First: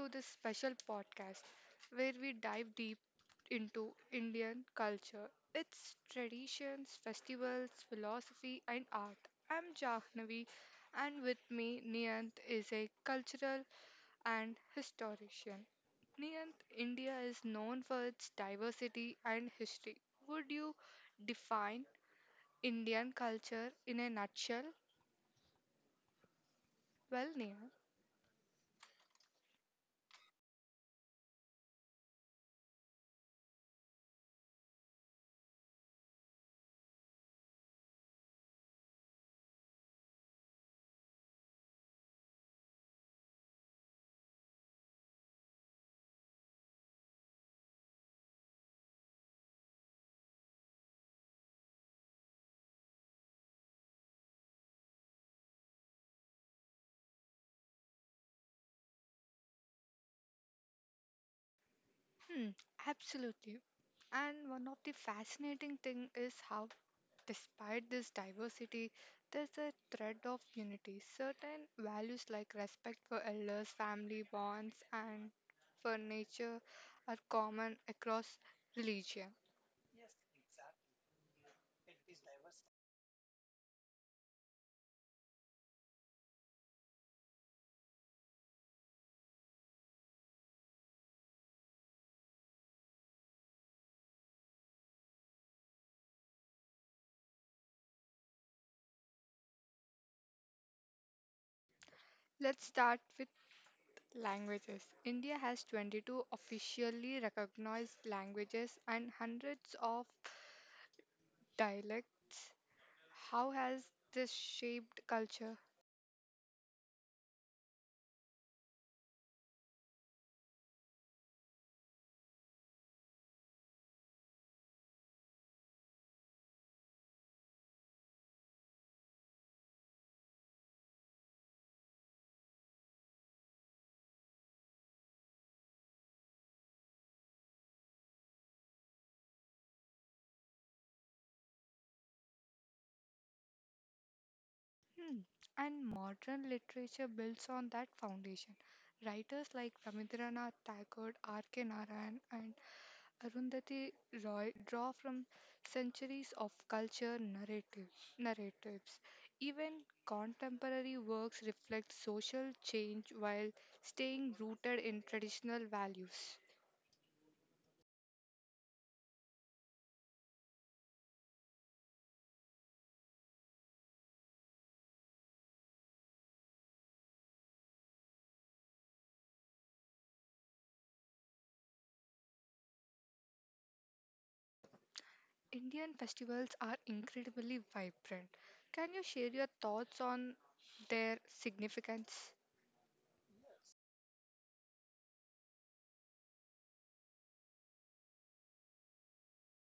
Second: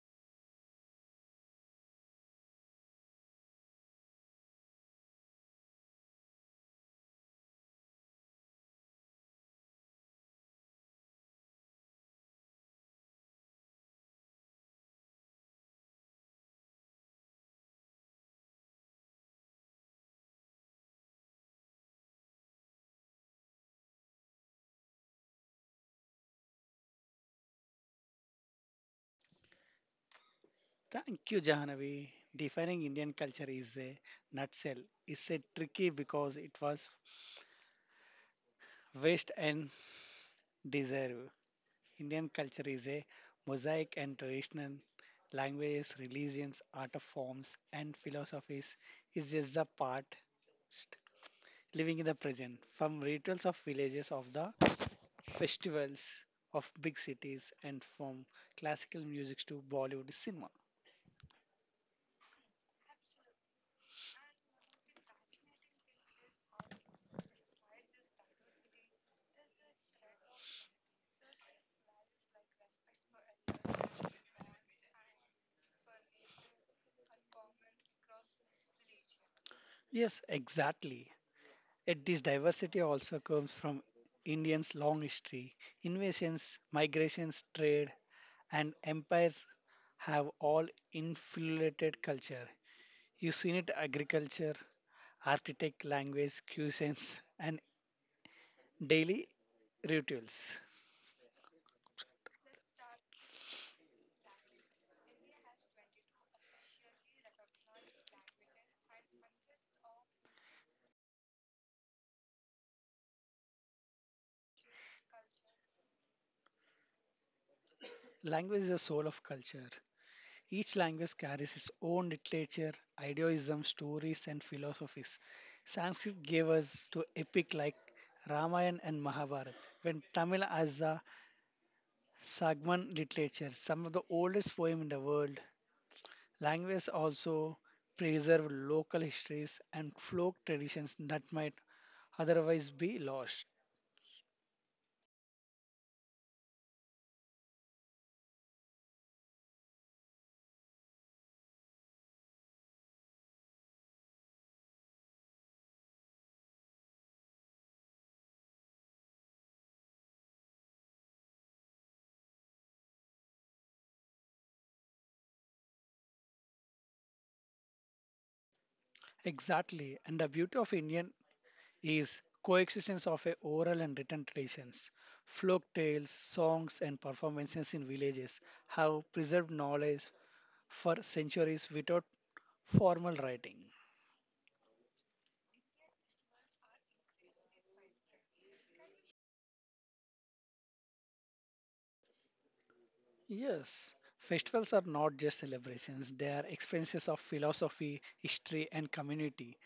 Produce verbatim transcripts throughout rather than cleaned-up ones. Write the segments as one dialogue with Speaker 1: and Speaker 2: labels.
Speaker 1: to this special podcast where we dive deep into Indian culture, its traditions, festivals, philosophy, and art. I'm Jahnavi, and with me, Niyant is a cultural and historian. Niyant, India is known for its diversity and history. Would you define Indian culture in a nutshell? Well, Niyant.
Speaker 2: Thank you, Jahanavi. Defining Indian culture is a nutshell. It's a tricky because it was waste and deserve. Indian culture is a mosaic and traditional languages, religions, art of forms, and philosophies is just the part living in the present. From rituals of villages, of the festivals of big cities, and from classical music to Bollywood cinema.
Speaker 1: Hmm, absolutely. And one of the fascinating thing is how despite this diversity, there's a thread of unity. Certain values like respect for elders, family bonds and for nature are common across religion.
Speaker 2: Yes, exactly. Yet this diversity also comes from Indians' long history. Invasions, migrations, trade, and empires have all infiltrated culture. You've seen it agriculture, architect, language, cuisines, and daily rituals.
Speaker 1: Let's start with languages. India has twenty-two officially recognized languages and hundreds of dialects. How has this shaped culture?
Speaker 2: Language is the soul of culture. Each language carries its own literature, idealism, stories, and philosophies. Sanskrit gave us to epic like Ramayana and Mahabharata. When Tamil as a Sagman literature, some of the oldest poems in the world. Languages also preserve local histories and folk traditions that might otherwise be lost.
Speaker 1: Hmm. And modern literature builds on that foundation. Writers like Rabindranath Tagore, R. K. Narayan, and Arundhati Roy draw from centuries of culture narrative, narratives. Even contemporary works reflect social change while staying rooted in traditional values.
Speaker 2: Exactly, and the beauty of Indian is coexistence of a oral and written traditions. Folk tales, songs, and performances in villages have preserved knowledge for centuries without formal writing.
Speaker 1: Indian festivals are incredibly vibrant. Can you share your thoughts on their significance?
Speaker 2: Yes, festivals are not just celebrations, they are experiences of philosophy, history, and community.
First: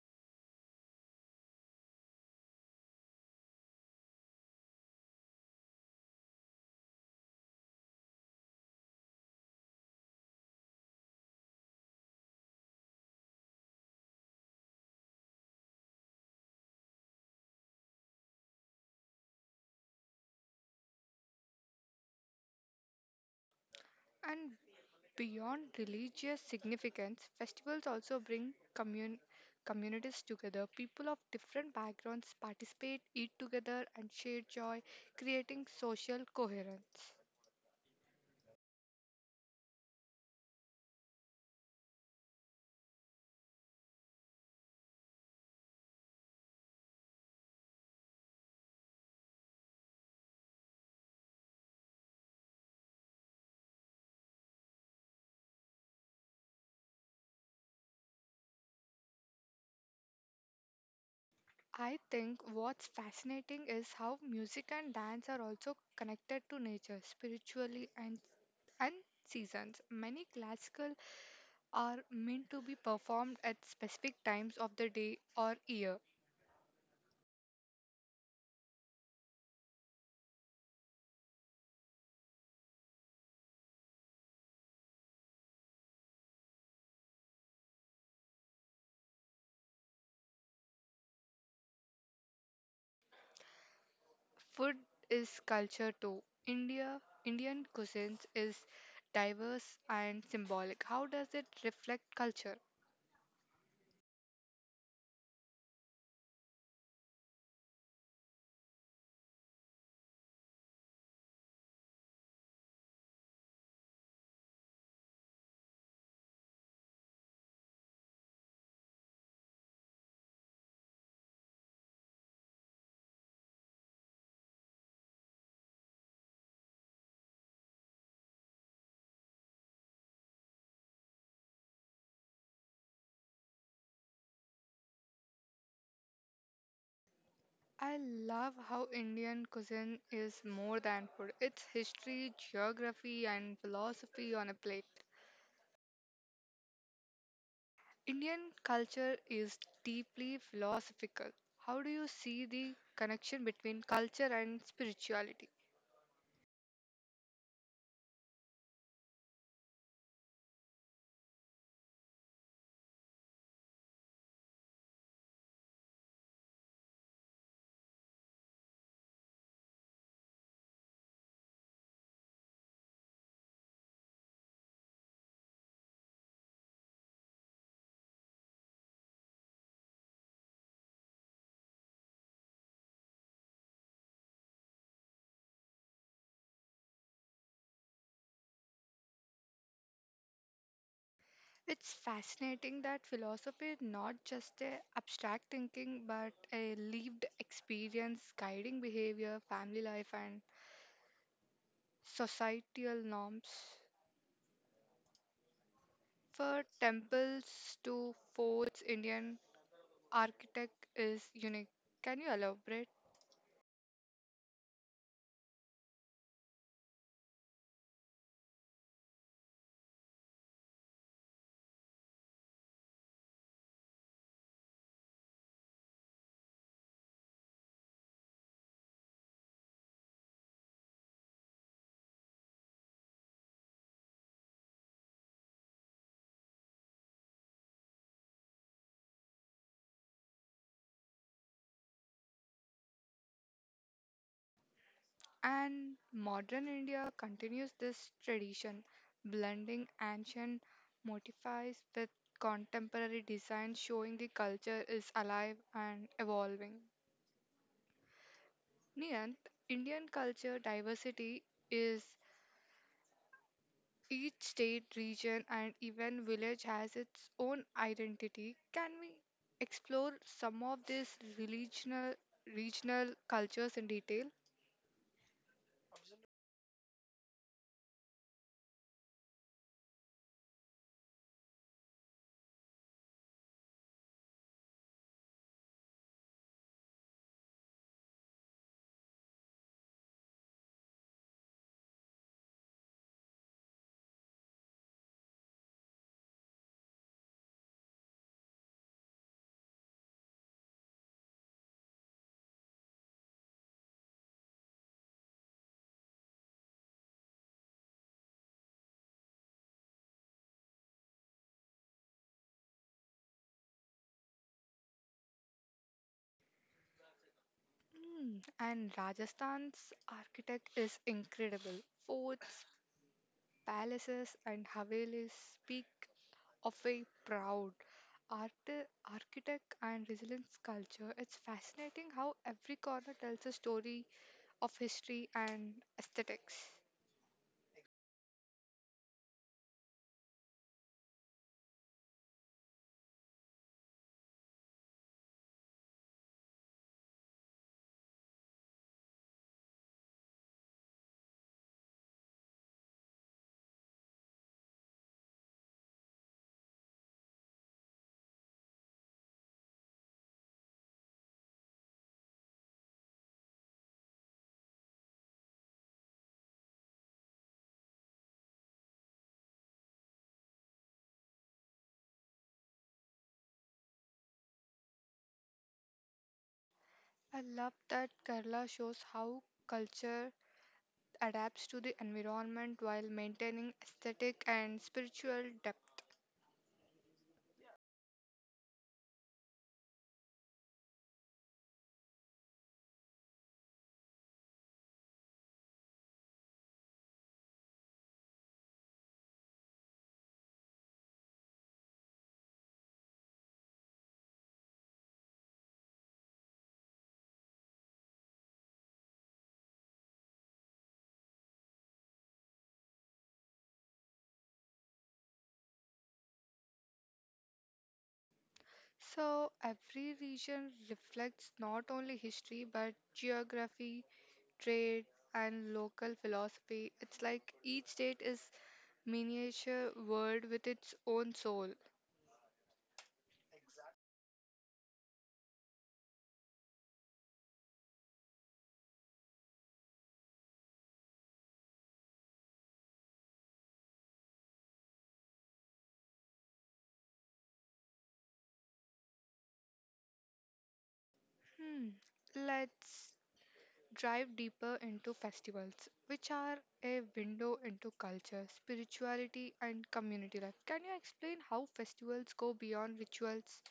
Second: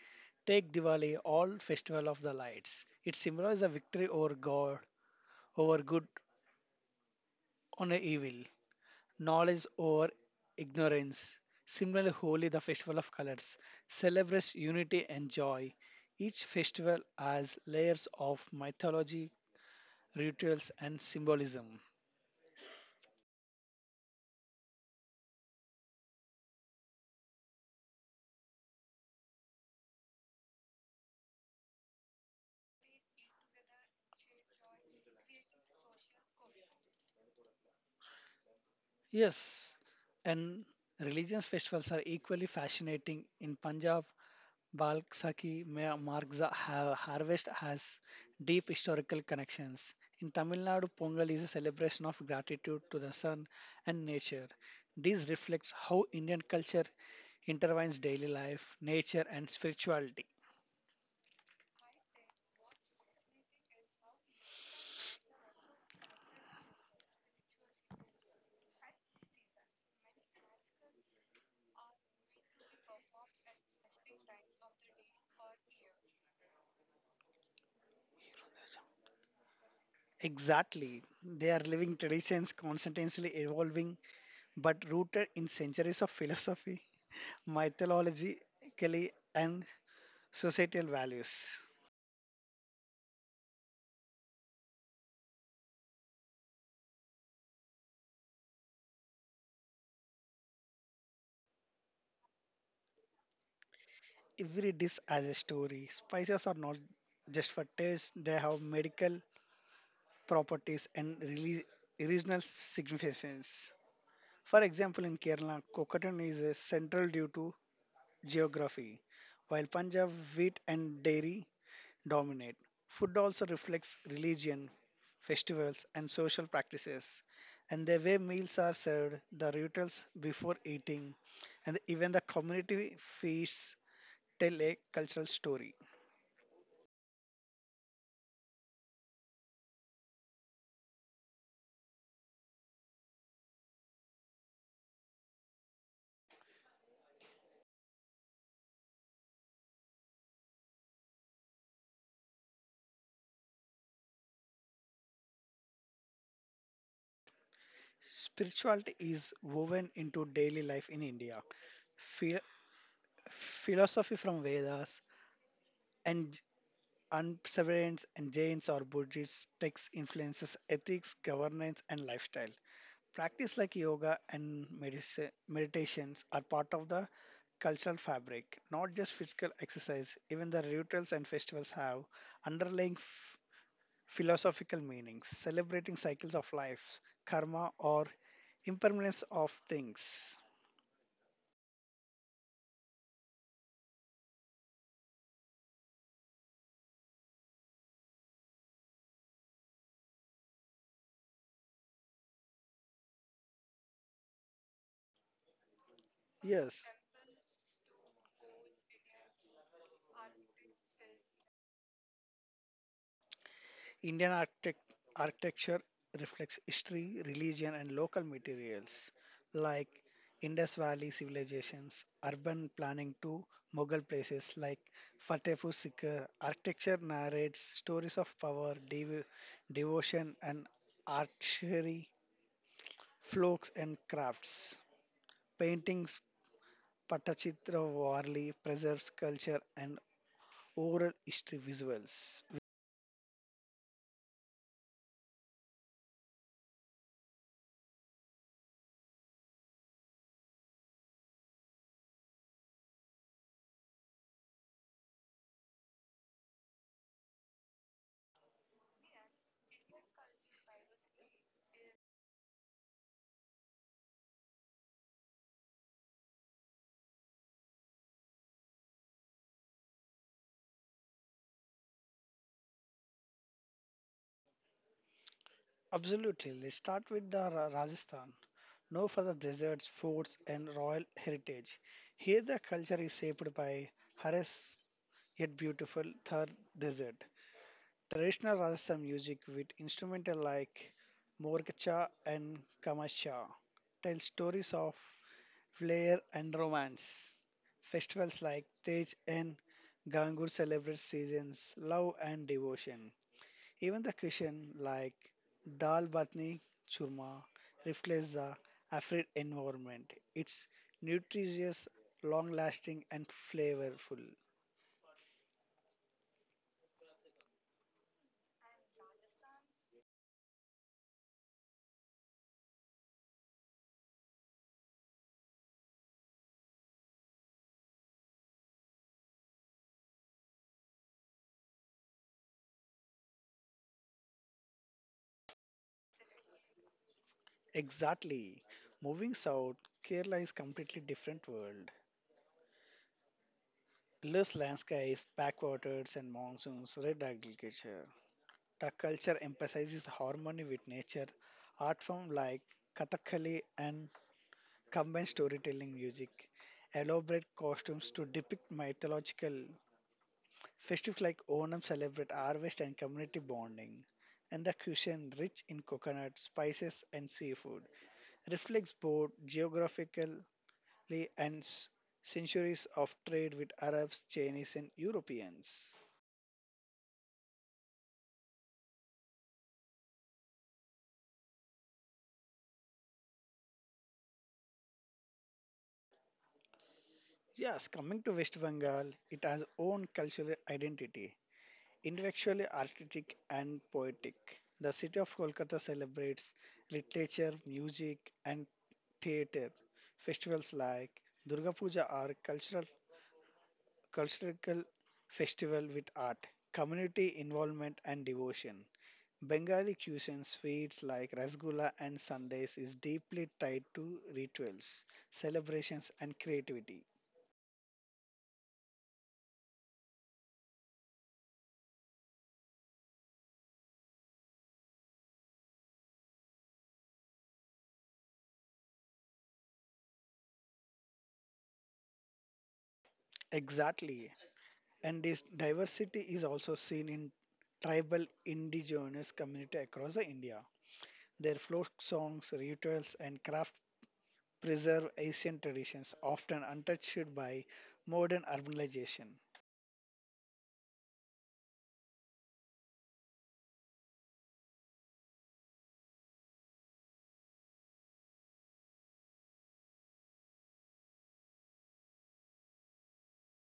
Speaker 2: Take Diwali, all festival of the lights. It symbolizes a victory over God, over good, on evil, knowledge over ignorance. Similarly, Holi, the festival of colors, celebrates unity and joy. Each festival has layers of mythology, rituals, and symbolism.
Speaker 1: And beyond religious significance, festivals also bring commun- communities together. People of different backgrounds participate, eat together, and share joy, creating social coherence.
Speaker 2: Yes, and religious festivals are equally fascinating. In Punjab, Balsaki ma- marks the ha- harvest has deep historical connections. In Tamil Nadu, Pongal is a celebration of gratitude to the sun and nature. This reflects how Indian culture intertwines daily life, nature, and spirituality.
Speaker 1: I think what's fascinating is how music and dance are also connected to nature spiritually and, and seasons. Many classical are meant to be performed at specific times of the day or year.
Speaker 2: Exactly. They are living traditions constantly evolving but rooted in centuries of philosophy, mythologically, and societal values.
Speaker 1: Food is culture too. India Indian cuisines is diverse and symbolic. How does it reflect culture?
Speaker 2: Every dish has a story. Spices are not just for taste, they have medical properties and reli- regional significance. For example, in Kerala, coconut is a central due to geography, while Punjab, wheat, and dairy dominate. Food also reflects religion, festivals, and social practices. And the way meals are served, the rituals before eating, and even the community feasts tell a cultural story.
Speaker 1: I love how Indian cuisine is more than food. It's history, geography and philosophy on a plate. Indian culture is deeply philosophical. How do you see the connection between culture and spirituality?
Speaker 2: Spirituality is woven into daily life in India. Phi- philosophy from Vedas and Unseverance and Jains or Buddhist texts influences ethics, governance, and lifestyle. Practice like yoga and medici- meditations are part of the cultural fabric, not just physical exercise. Even the rituals and festivals have underlying f- philosophical meanings, celebrating cycles of life, karma, or impermanence of things.
Speaker 1: It's fascinating that philosophy is not just a abstract thinking but a lived experience guiding behavior, family life and societal norms. For
Speaker 2: Yes.
Speaker 1: temples to forts, Indian architect is unique. Can you elaborate?
Speaker 2: Indian architect- architecture reflects history, religion, and local materials like Indus Valley civilizations, urban planning to Mughal places like Fatehpur Sikri. Architecture narrates stories of power, dev- devotion, and archery, folks, and crafts. Paintings, Patachitra Warli preserves culture and oral history visuals.
Speaker 1: And modern India continues this tradition, blending ancient motifs with contemporary design, showing the culture is alive and evolving. Niyant, Indian culture diversity is each state, region, and even village has its own identity. Can we explore some of these regional regional cultures in detail?
Speaker 2: Absolutely. Let's start with the Ra- Rajasthan. No further deserts, forts, and royal heritage. Here, the culture is shaped by Harris, yet beautiful Thar desert. Traditional Rajasthan music with instrumental like Morkacha and Kamasha tell stories of flair and romance. Festivals like Tej and Gangur celebrate seasons, love, and devotion. Even the cuisine like dal batni churma reflects the Afrid environment. It's nutritious, long lasting, and flavorful.
Speaker 1: Hmm, and Rajasthan's architect is incredible. Forts, palaces, and havelis speak of a proud art, architect and resilience culture. It's fascinating how every corner tells a story of history and aesthetics.
Speaker 2: Exactly. Moving south, Kerala is completely different world. Lush landscapes, backwaters, and monsoons, red agriculture. The culture emphasizes harmony with nature. Art form like Kathakali and combined storytelling music, elaborate costumes to depict mythological festivals like Onam celebrate harvest and community bonding, and the cuisine, rich in coconut, spices, and seafood, reflects both geographically and s- centuries of trade with Arabs, Chinese, and Europeans.
Speaker 1: I love that Kerala shows how culture adapts to the environment while maintaining aesthetic and spiritual depth.
Speaker 2: Yes, coming to West Bengal, it has own cultural identity, intellectually artistic and poetic. The city of Kolkata celebrates literature, music, and theater. Festivals like Durga Puja are cultural cultural festival with art, community involvement and devotion. Bengali cuisine sweets like rasgulla and sundaes is deeply tied to rituals, celebrations and creativity.
Speaker 1: So, every region reflects not only history but geography, trade, and local philosophy. It's like each state is miniature world with its own soul.
Speaker 2: Exactly. And this diversity is also seen in tribal indigenous community across the India. Their folk songs, rituals and craft preserve ancient traditions often untouched by modern urbanization.
Speaker 1: Hmm. Let's drive deeper into festivals, which are a window into culture, spirituality, and community life. Can you explain how festivals go beyond rituals?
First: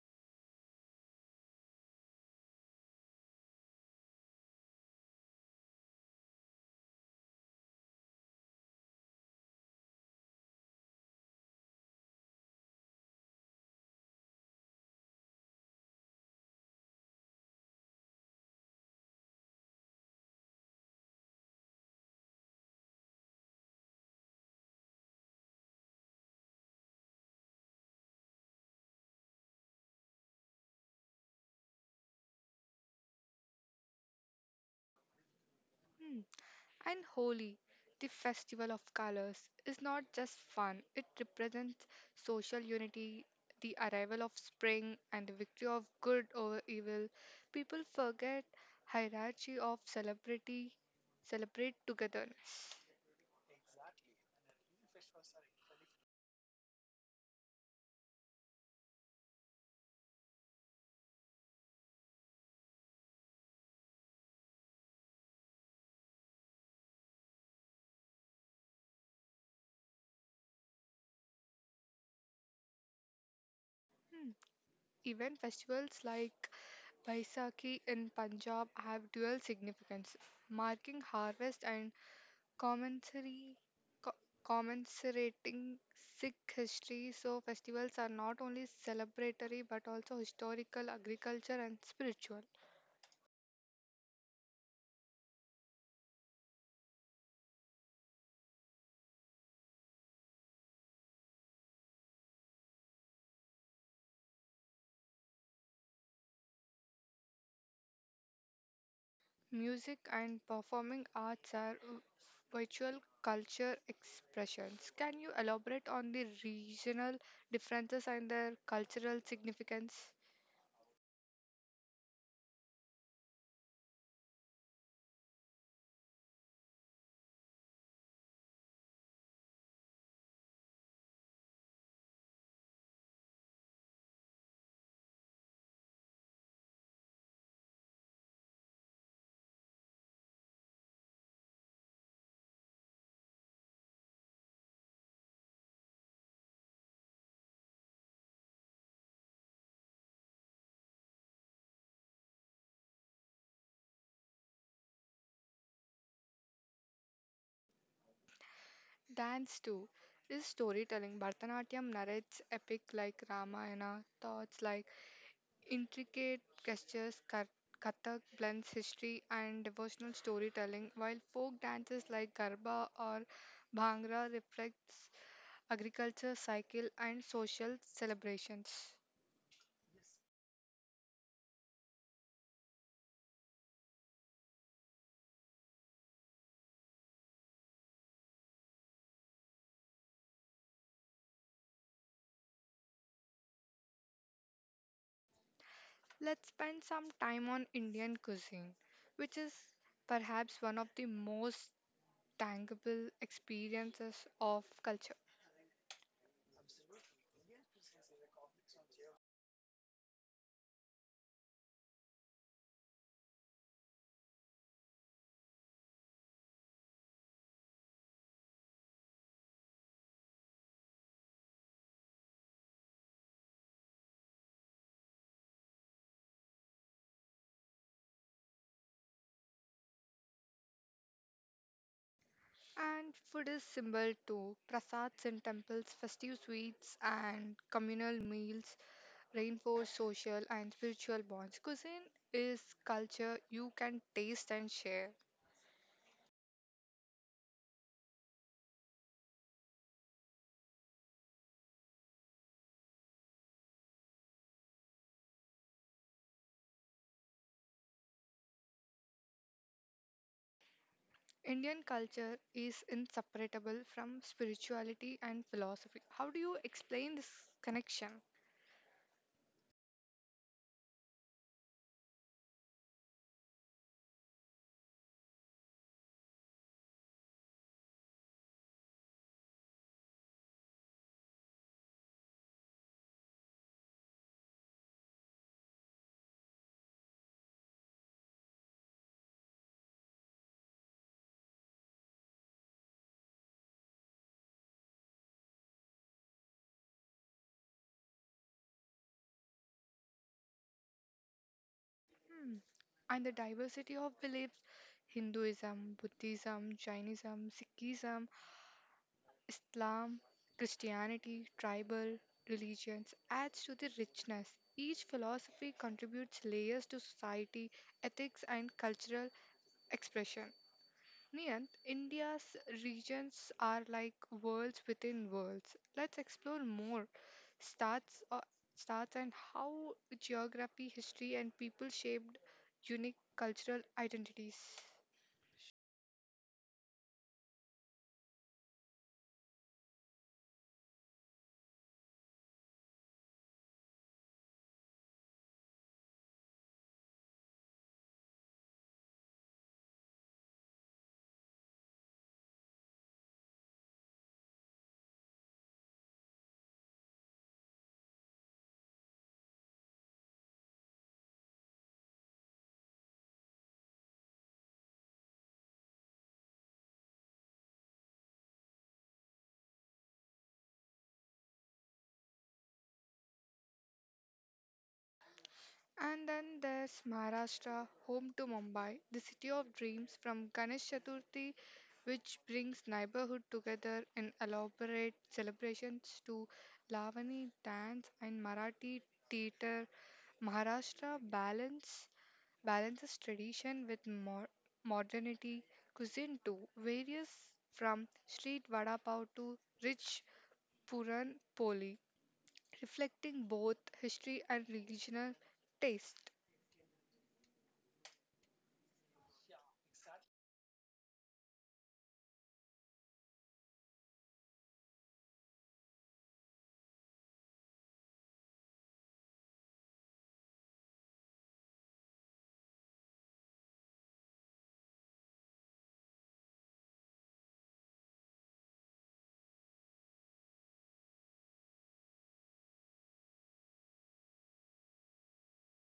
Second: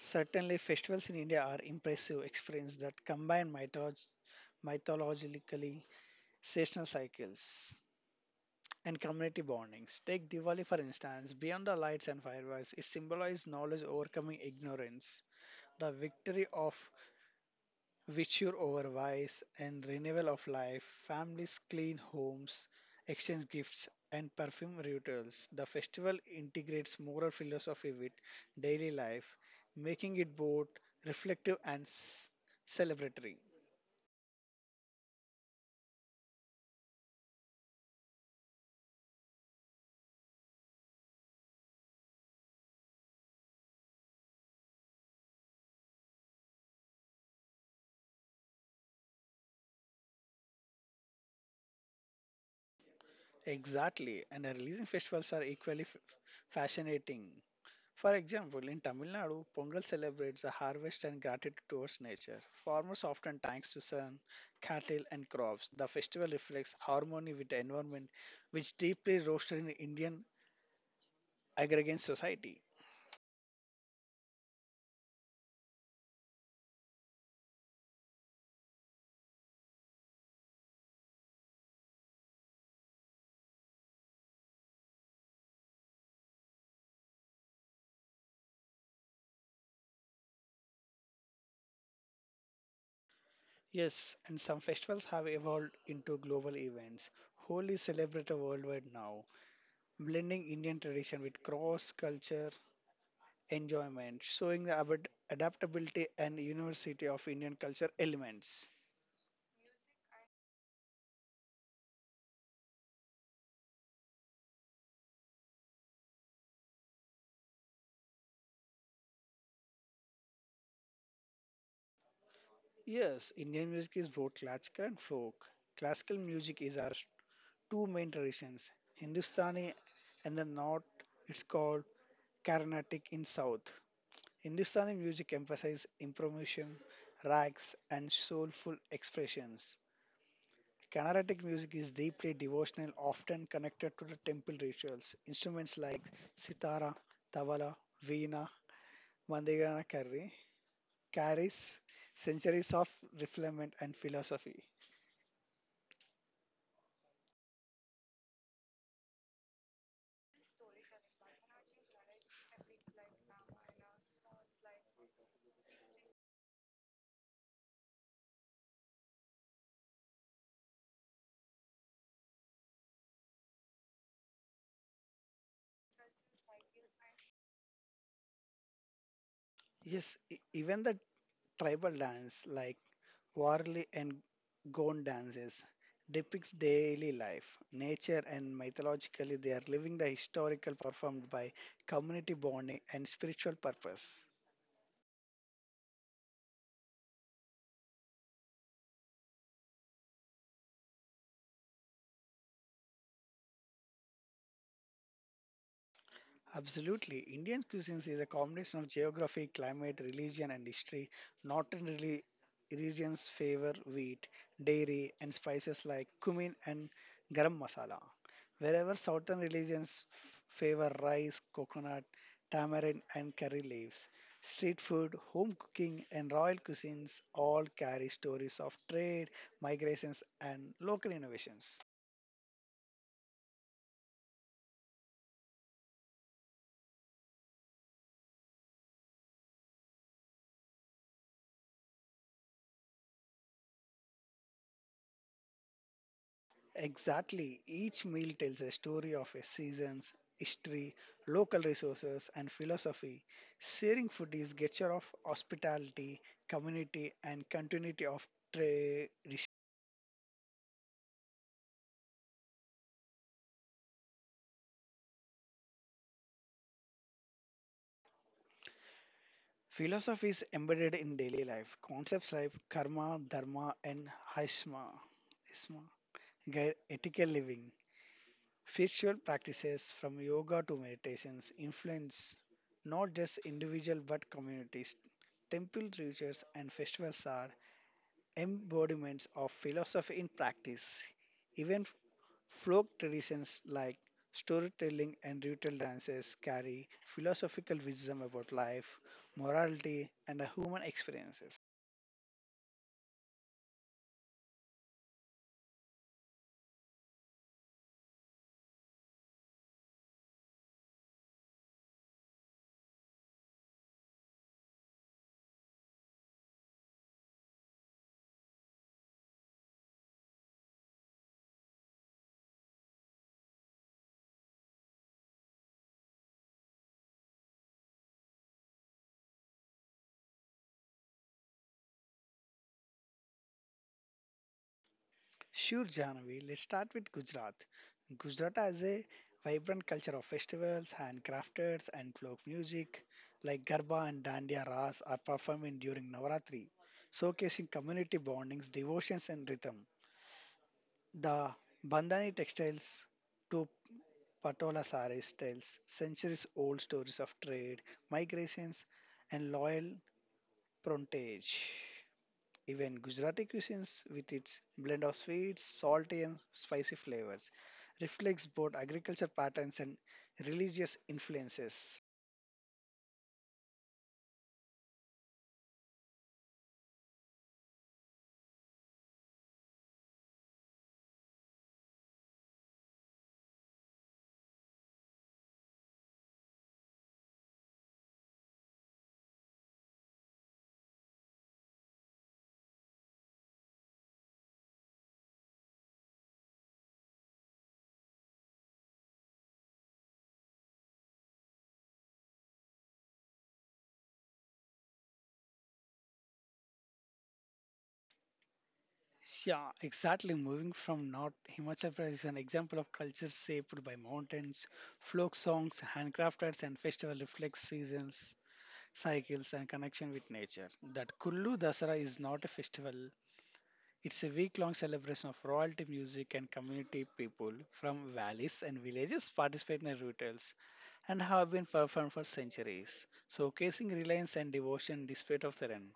Speaker 2: Certainly, festivals in India are impressive experiences that combine mytholog- mythologically seasonal cycles and community bondings. Take Diwali for instance. Beyond the lights and fireworks, it symbolizes knowledge overcoming ignorance, the victory of virtue over vice, and renewal of life, families clean homes, exchange gifts, and perfume rituals. The festival integrates moral philosophy with daily life, making it both reflective and s- celebratory.
Speaker 1: Hmm. And Holi, the festival of colors, is not just fun, it represents social unity. The arrival of spring and the victory of good over evil, people forget hierarchy of celebrity, celebrate together.
Speaker 2: Exactly, and the releasing festivals are equally f- fascinating. For example, in Tamil Nadu, Pongal celebrates the harvest and gratitude towards nature. Farmers often thanks to sun, cattle, and crops. The festival reflects harmony with the environment, which deeply roasted in Indian agrarian society.
Speaker 1: Hmm. Even festivals like Baisakhi in Punjab have dual significance, marking harvest and commemorati- co- commiserating Sikh history. So, festivals are not only celebratory but also historical, agriculture, and spiritual.
Speaker 2: Yes, and some festivals have evolved into global events. Holi is celebrated worldwide now, blending Indian tradition with cross culture enjoyment, showing the avid- adaptability and university of Indian culture elements.
Speaker 1: Music and performing arts are v- virtual culture expressions. Can you elaborate on the regional differences and their cultural significance?
Speaker 2: Yes, Indian music is both classical and folk. Classical music is our two main traditions, Hindustani and the North. It's called Carnatic in South. Hindustani music emphasizes improvisation, rags, and soulful expressions. Carnatic music is deeply devotional, often connected to the temple rituals. Instruments like sitara, tabla, veena, Mandigana Curry carries centuries of refinement and philosophy.
Speaker 1: Dance too is storytelling. Bharatanatyam narrates epic like Ramayana, thoughts like intricate gestures, Kar- Kathak blends history and devotional storytelling, while folk dances like Garba or Bhangra reflects agriculture cycle and social celebrations.
Speaker 2: Yes, e- even the tribal dance like Warli and Gond dances depicts daily life, nature, and mythologically they are living the historical performed by community bonding and spiritual purpose.
Speaker 1: Let's spend some time on Indian cuisine, which is perhaps one of the most tangible experiences of culture.
Speaker 2: Absolutely. Indian cuisines is a combination of geography, climate, religion, and history. Northern really regions favor wheat, dairy, and spices like cumin and garam masala, wherever southern religions f- favor rice, coconut, tamarind, and curry leaves. Street food, home cooking, and royal cuisines all carry stories of trade, migrations, and local innovations.
Speaker 1: And food is symbol too. Prasads in temples, festive sweets, and communal meals reinforce social and spiritual bonds. Cuisine is culture you can taste and share.
Speaker 2: Exactly. Each meal tells a story of a season's history, local resources, and philosophy. Sharing food is gesture of hospitality, community, and continuity of tradition.
Speaker 1: Indian culture is inseparable from spirituality and philosophy. How do you explain this connection?
Speaker 2: Philosophy is embedded in daily life. Concepts like karma, dharma, and haishma, isma, guide ethical living. Spiritual practices from yoga to meditations influence not just individual but communities. Temple rituals and festivals are embodiments of philosophy in practice. Even folk traditions like storytelling and ritual dances carry philosophical wisdom about life, morality, and human experiences.
Speaker 1: Hmm. And the diversity of beliefs Hinduism, Buddhism, Jainism, Sikhism, Islam, Christianity, tribal religions adds to the richness. Each philosophy contributes layers to society, ethics, and cultural expression. Niyant, India's regions are like worlds within worlds. Let's explore more starts uh, starts and how geography, history, and people shaped unique cultural identities.
Speaker 2: Sure, Janavi, let's start with Gujarat. Gujarat has a vibrant culture of festivals, handcrafters, and folk music like Garba and Dandiya Ras are performed during Navaratri, showcasing community bondings, devotions, and rhythm. The Bandhani textiles to Patola sarees tells centuries old stories of trade, migrations, and loyal parentage. Even Gujarati cuisines, with its blend of sweets, salty, and spicy flavors, reflects both agriculture patterns and religious influences.
Speaker 1: And then there's Maharashtra, home to Mumbai, the city of dreams from Ganesh Chaturthi, which brings neighborhood together in elaborate celebrations to Lavani dance and Marathi theater. Maharashtra balance balances tradition with mo- modernity. Cuisine too varies from street vada pav to rich puran poli, reflecting both history and regional taste.
Speaker 2: Yeah, exactly. Moving from North Himachal Pradesh is an example of culture shaped by mountains, folk songs, handcrafts, and festival reflects seasons, cycles, and connection with nature. That Kullu Dasara is not a festival, it's a week long celebration of royalty music and community people from valleys and villages participate in rituals and have been performed for centuries, showcasing reliance and devotion despite of their end.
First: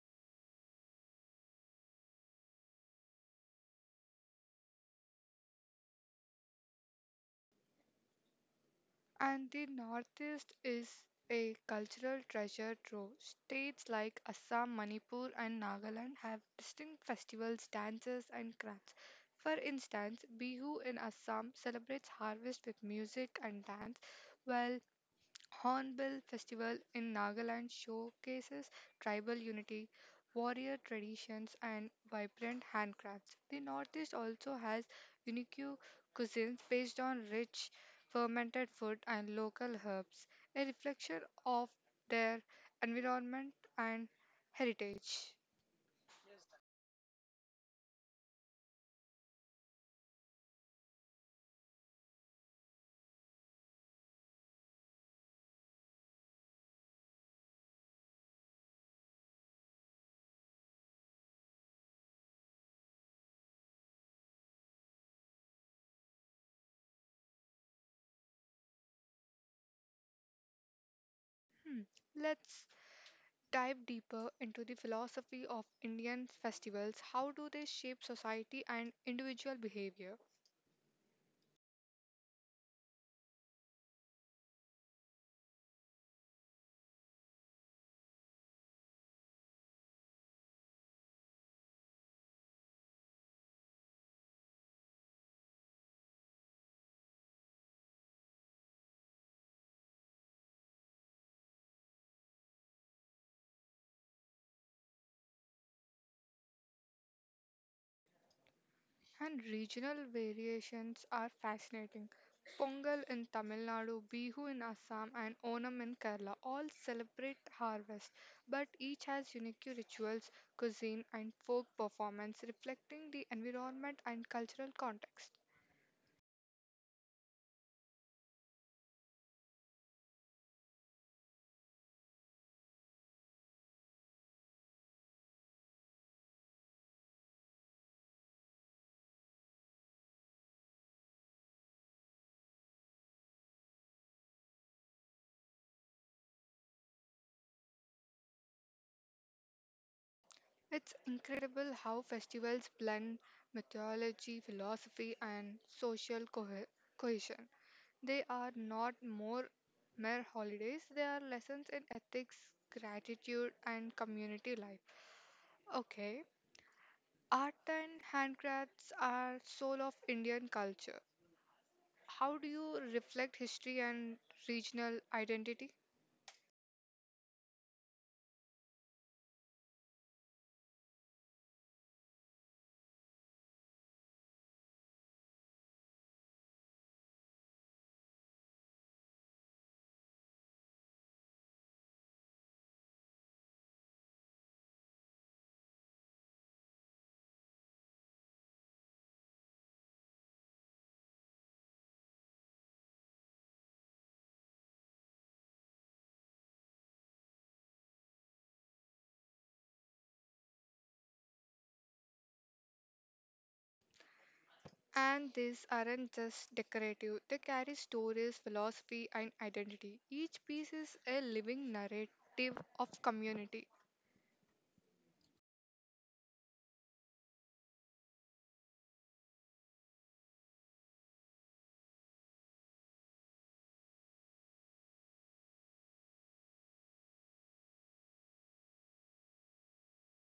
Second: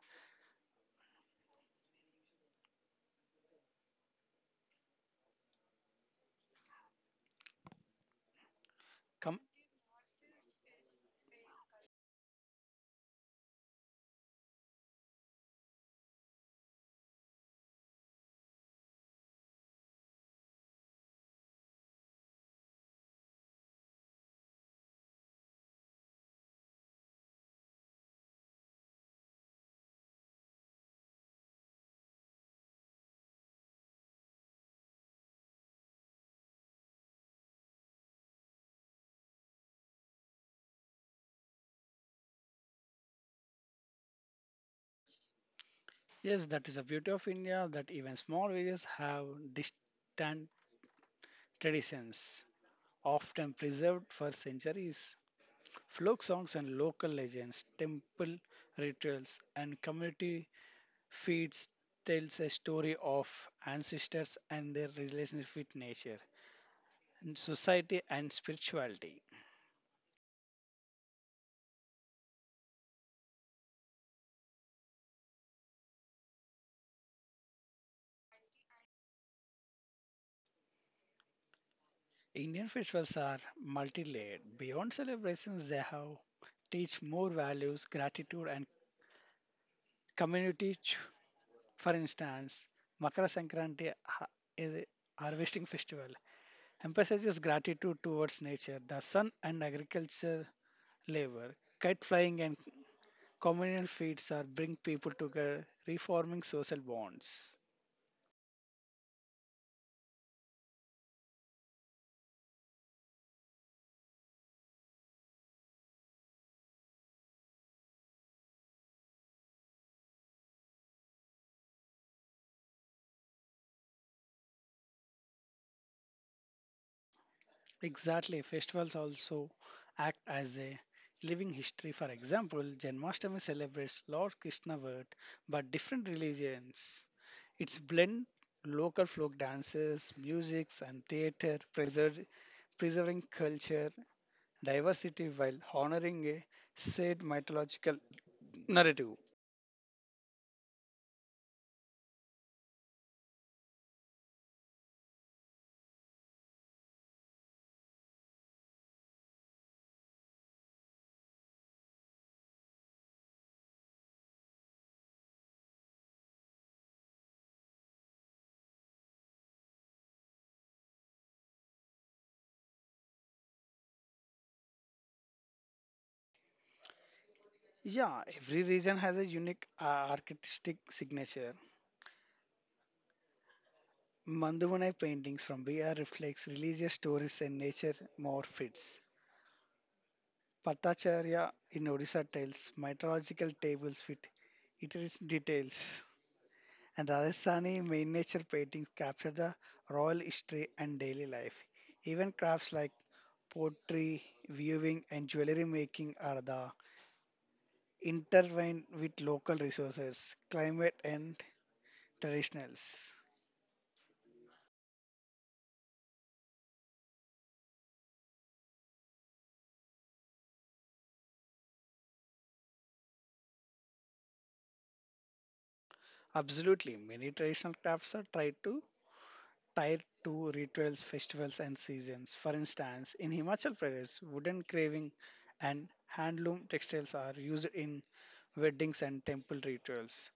Speaker 2: Come,
Speaker 1: And the Northeast is a cultural treasure trove. States like Assam, Manipur, and Nagaland have distinct festivals, dances, and crafts. For instance, Bihu in Assam celebrates harvest with music and dance, while Hornbill Festival in Nagaland showcases tribal unity, warrior traditions, and vibrant handcrafts. The Northeast also has unique cuisines based on rich fermented food and local herbs, a reflection of their environment and heritage.
Speaker 2: yes, that is the beauty of India that even small villages have distant traditions, often preserved for centuries. Folk songs and local legends, temple rituals, and community feeds tells a story of ancestors and their relationship with nature, and society, and spirituality.
Speaker 1: Hmm, Let's dive deeper into the philosophy of Indian festivals. How do they shape society and individual behavior?
Speaker 2: Indian festivals are multi-layered. Beyond celebrations, they have teach more values, gratitude, and community. ch- For instance, Makara Sankranti ha- is a harvesting festival, emphasizes gratitude towards nature, the sun, and agriculture labor. Kite flying and communal feasts are bring people together, reforming social bonds.
Speaker 1: And regional variations are fascinating. Pongal in Tamil Nadu, Bihu in Assam, and Onam in Kerala all celebrate harvest, but each has unique rituals, cuisine, and folk performance reflecting the environment and cultural context.
Speaker 2: Exactly, festivals also act as a living history. For example, Janmashtami celebrates Lord Krishna birth, but different religions. It's blend local folk dances, musics, and theater, preser- preserving culture diversity while honoring a said mythological narrative.
Speaker 1: It's incredible how festivals blend mythology, philosophy, and social cohe- cohesion. They are not more mere holidays, they are lessons in ethics, gratitude, and community life. Okay, art and handcrafts are soul of Indian culture. How do you reflect history and regional identity?
Speaker 2: Yeah, every region has a unique uh, artistic signature. Mandavanai paintings from Bihar reflects religious stories and nature more fits. Pattacharya in Odisha tells mythological tables with its details. And Rajasthani main nature paintings capture the royal history and daily life. Even crafts like pottery, weaving, and jewelry making are the intertwined with local resources, climate, and traditionals.
Speaker 1: And these aren't just decorative, they carry stories, philosophy, and identity. Each piece is a living narrative of community.
Speaker 2: Absolutely, many traditional crafts are tried to tied to rituals, festivals, and seasons. For instance, in Himachal Pradesh, wooden carving and handloom textiles are used in weddings and temple rituals,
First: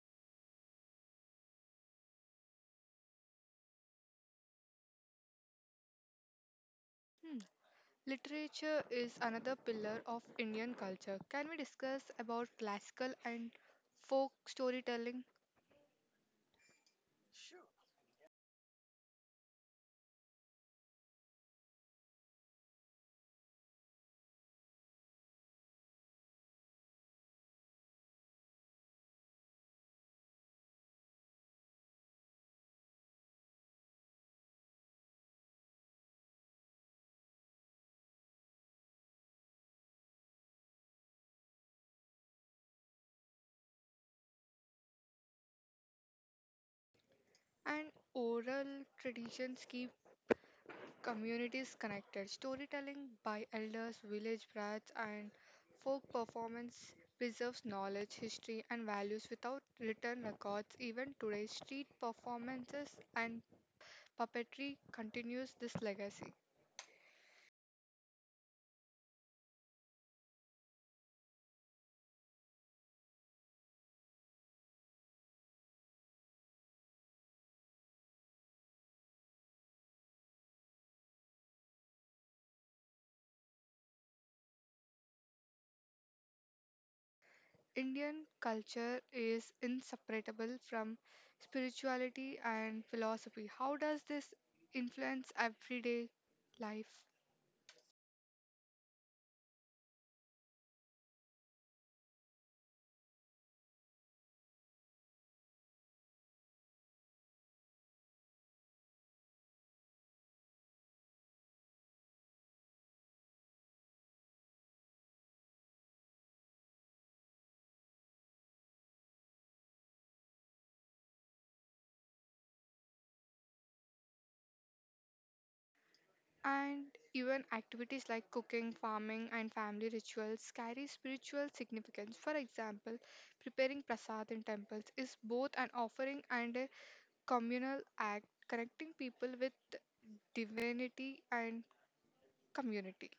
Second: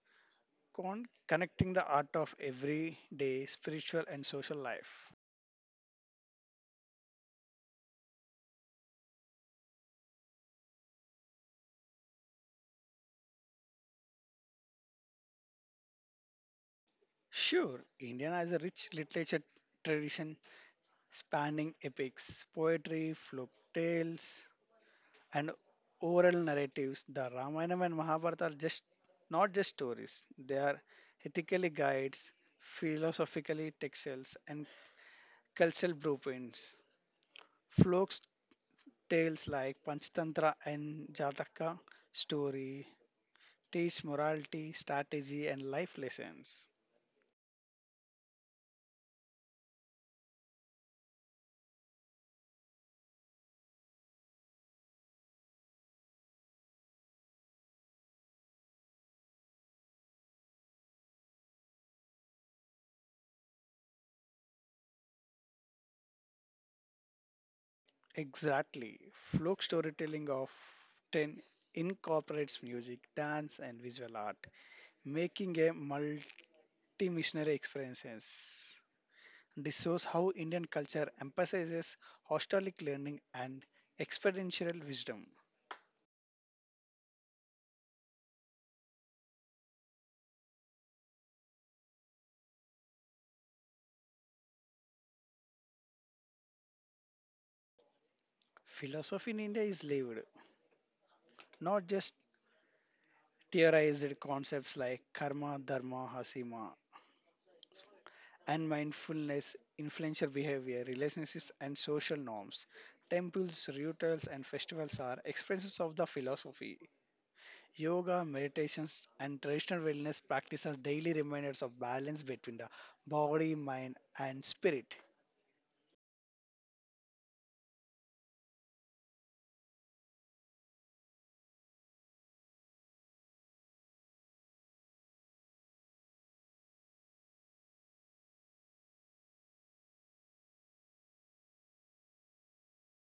Speaker 2: con- connecting the art of everyday spiritual and social life.
Speaker 1: Hmm, Literature is another pillar of Indian culture. Can we discuss about classical and folk storytelling
Speaker 2: Sure, India has a rich literature tradition spanning epics, poetry, folk tales, and oral narratives. The Ramayana and Mahabharata are just not just stories; they are ethically guides, philosophically texts, and cultural blueprints. Folk tales like Panchatantra and Jataka story teach morality, strategy, and life lessons.
Speaker 1: and oral traditions keep communities connected? Storytelling by elders, village brats, and folk performance preserves knowledge, history, and values without written records. Even today, street performances and puppetry continues this legacy.
Speaker 2: Exactly, folk storytelling of ten incorporates music, dance, and visual art, making a multi-missionary experience. This shows how Indian culture emphasizes hostelic learning and experiential wisdom.
Speaker 1: Indian culture is inseparable from spirituality and philosophy. How does this influence everyday life?
Speaker 2: Philosophy in India is lived, not just theorized concepts like karma, dharma, hasima, and mindfulness, influential behavior, relationships, and social norms. Temples, rituals, and festivals are expressions of the philosophy. Yoga, meditations, and traditional wellness practice are daily reminders of balance between the body, mind, and spirit.
Speaker 1: And even activities like cooking, farming, and family rituals carry spiritual significance. For example, preparing prasad in temples is both an offering and a communal act, connecting people with divinity and community.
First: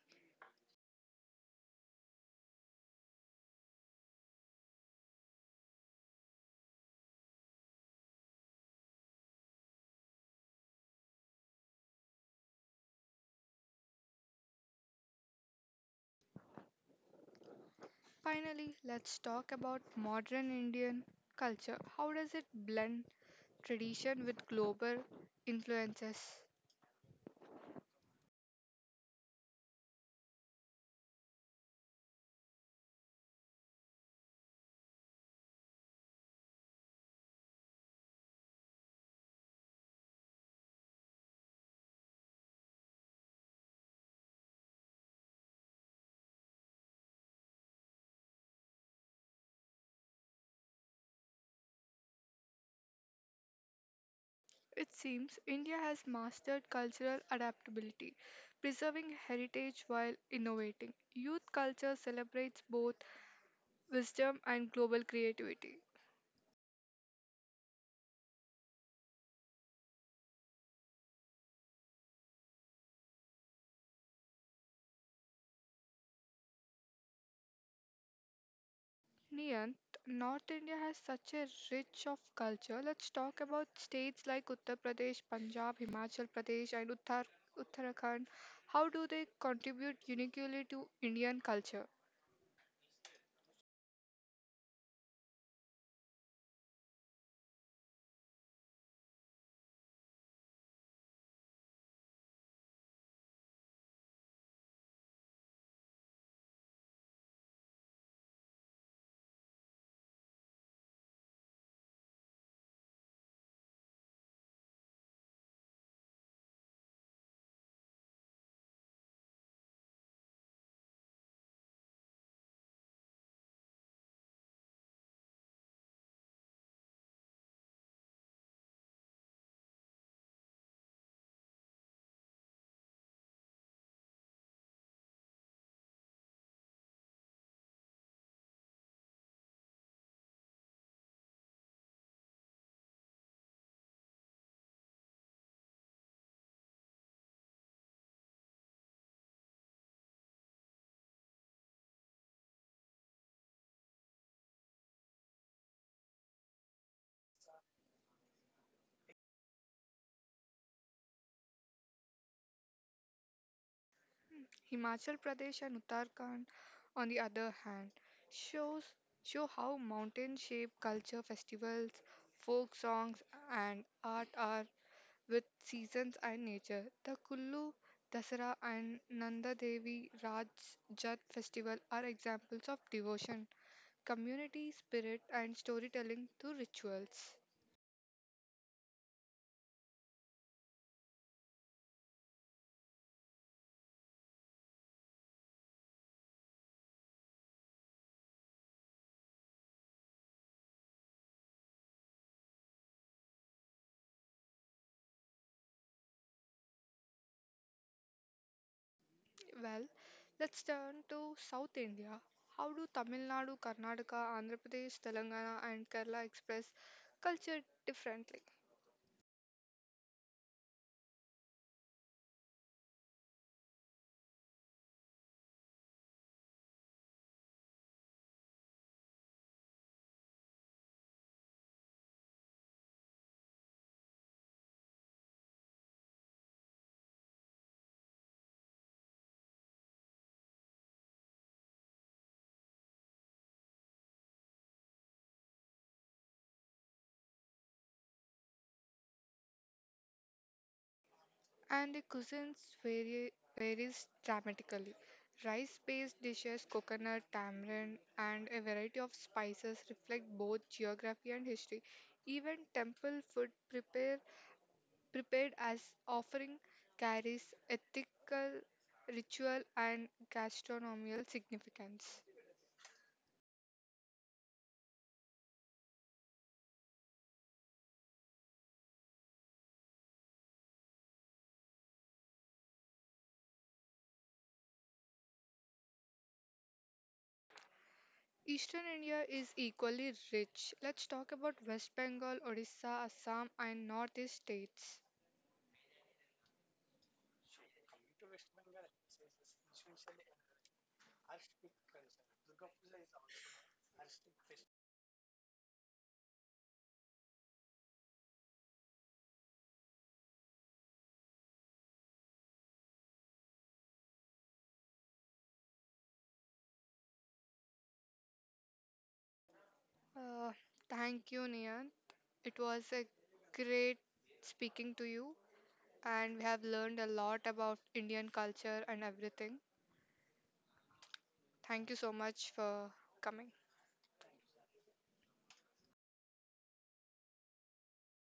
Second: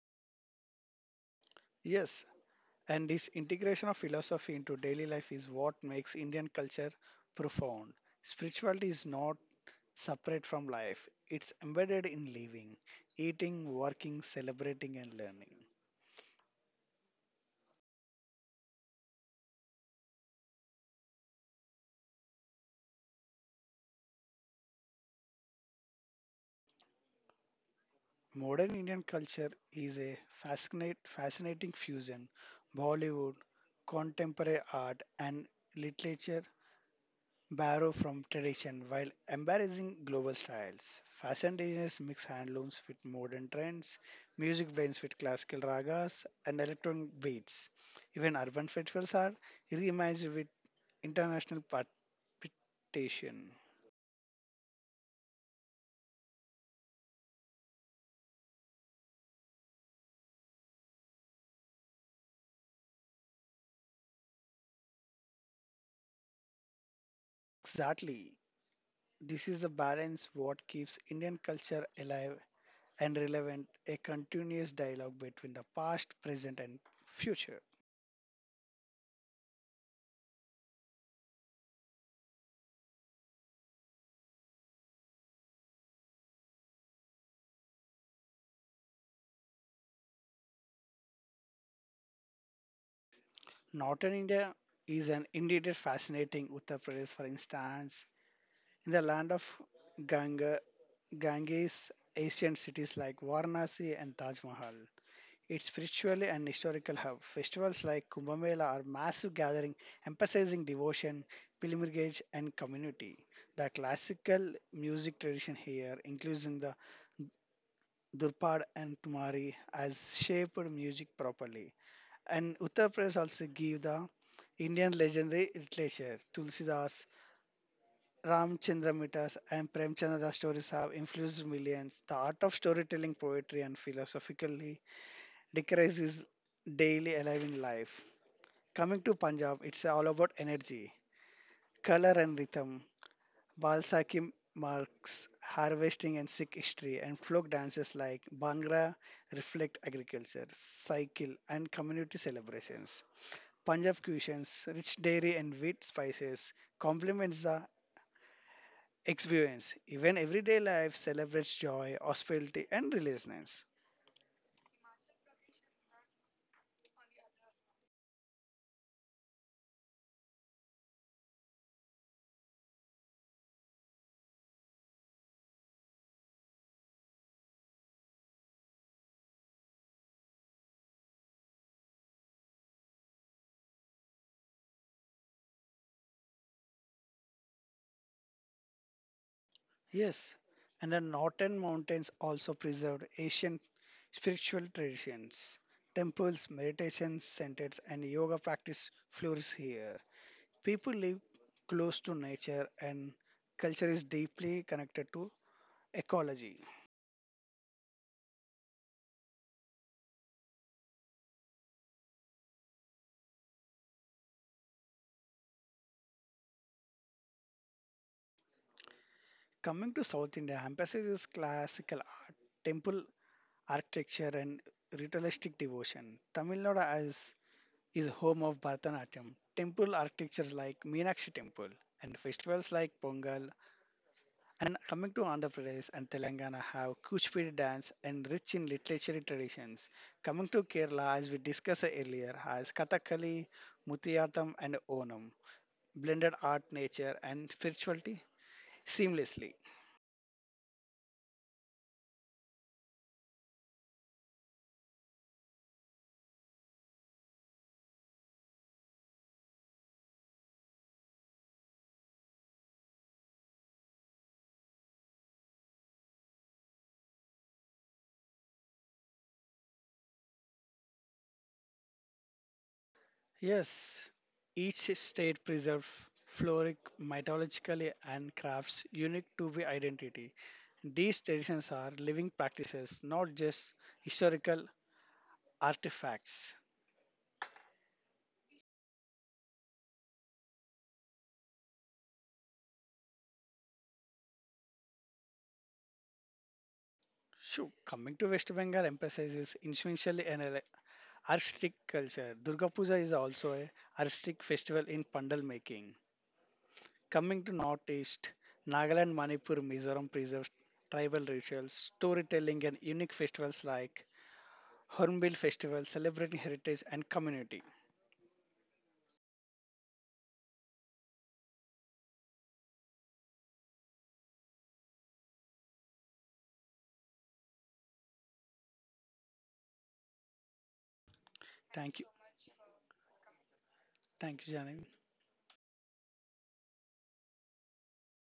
Speaker 2: Yes, and this integration of philosophy into daily life is what makes Indian culture profound. Spirituality is not separate from life, it's embedded in living, eating, working, celebrating, and learning.
Speaker 1: Finally, let's talk about modern Indian culture. How does it blend tradition with global influences?
Speaker 2: Modern Indian culture is a fascinate, fascinating fusion. Bollywood, contemporary art, and literature borrow from tradition while embracing global styles. Fashion designers mix handlooms with modern trends, music blends with classical ragas, and electronic beats. Even urban festivals are reimagined with international participation.
Speaker 1: It seems India has mastered cultural adaptability, preserving heritage while innovating. Youth culture celebrates both wisdom and global creativity.
Speaker 2: Exactly. This is the balance what keeps Indian culture alive and relevant, a continuous dialogue between the past, present, and future.
Speaker 1: Niyant, North India has such a rich of culture. Let's talk about states like Uttar Pradesh, Punjab, Himachal Pradesh, and Uttar Uttarakhand. How do they contribute uniquely to Indian culture?
Speaker 2: Northern India is an indeed a fascinating Uttar Pradesh, for instance, in the land of Ganga, Ganges, ancient cities like Varanasi and Taj Mahal. It's spiritual and historical hub. Festivals like Kumbh Mela are massive gathering emphasizing devotion, pilgrimage, and community. The classical music tradition here, including the Durpad and Tumari, has shaped music properly. And Uttar Pradesh also give the Indian legendary literature, Tulsidas, Ramchandra Mittas and Premchandra stories have influenced millions. The art of storytelling, poetry, and philosophically decries is daily alive in life. Coming to Punjab, it's all about energy, color, and rhythm. Balsaki marks harvesting and Sikh history, and folk dances like Bhangra reflect agriculture, cycle, and community celebrations. Punjab cuisines, rich dairy and wheat spices, complements the experience. Even everyday life celebrates joy, hospitality, and resilience.
Speaker 1: Himachal Pradesh and Uttarakhand, on the other hand, shows show how mountain-shaped culture festivals, folk songs, and art are with seasons and nature. The Kullu Dasara and Nanda Devi Raj Jat festival are examples of devotion, community spirit, and storytelling through rituals.
Speaker 2: Yes, and the northern mountains also preserved ancient spiritual traditions. Temples, meditation centers, and yoga practice flourish here. People live close to nature, and culture is deeply connected to ecology.
Speaker 1: Well, let's turn to South India. How do Tamil Nadu, Karnataka, Andhra Pradesh, Telangana, and Kerala express culture differently?
Speaker 2: Coming to South India, emphasizes classical art, temple architecture, and ritualistic devotion. Tamil Nadu has is home of Bharatanatyam, temple architectures like Meenakshi Temple, and festivals like Pongal. And coming to Andhra Pradesh and Telangana have Kuchipudi dance and rich in literary traditions. Coming to Kerala, as we discussed earlier, has Kathakali, Mutiyattam, and Onam, blended art, nature, and spirituality seamlessly.
Speaker 1: And the cuisines vary, varies dramatically. Rice-based dishes, coconut, tamarind, and a variety of spices reflect both geography and history. Even temple food prepare, prepared as offering carries ethical, ritual, and gastronomical significance.
Speaker 2: Yes, each state preserves floric mythologically and crafts unique to the identity. These traditions are living practices, not just historical artifacts.
Speaker 1: Eastern India is equally rich. Let's talk about West Bengal, Odisha, Assam, and Northeast states.
Speaker 2: Shoo, coming to West Bengal emphasizes influential an ele- artistic culture. Durga Puja is also a artistic festival in pandal making. Coming to Northeast, Nagaland, Manipur, Mizoram preserves tribal rituals, storytelling, and unique festivals like Hornbill Festival, celebrating heritage and community.
Speaker 1: Uh, Thank you, Nian. It was a great speaking to you, and we have learned a lot about Indian culture and everything. Thank you
Speaker 2: Thank you.
Speaker 1: so much for coming.
Speaker 2: Thank you, Janine.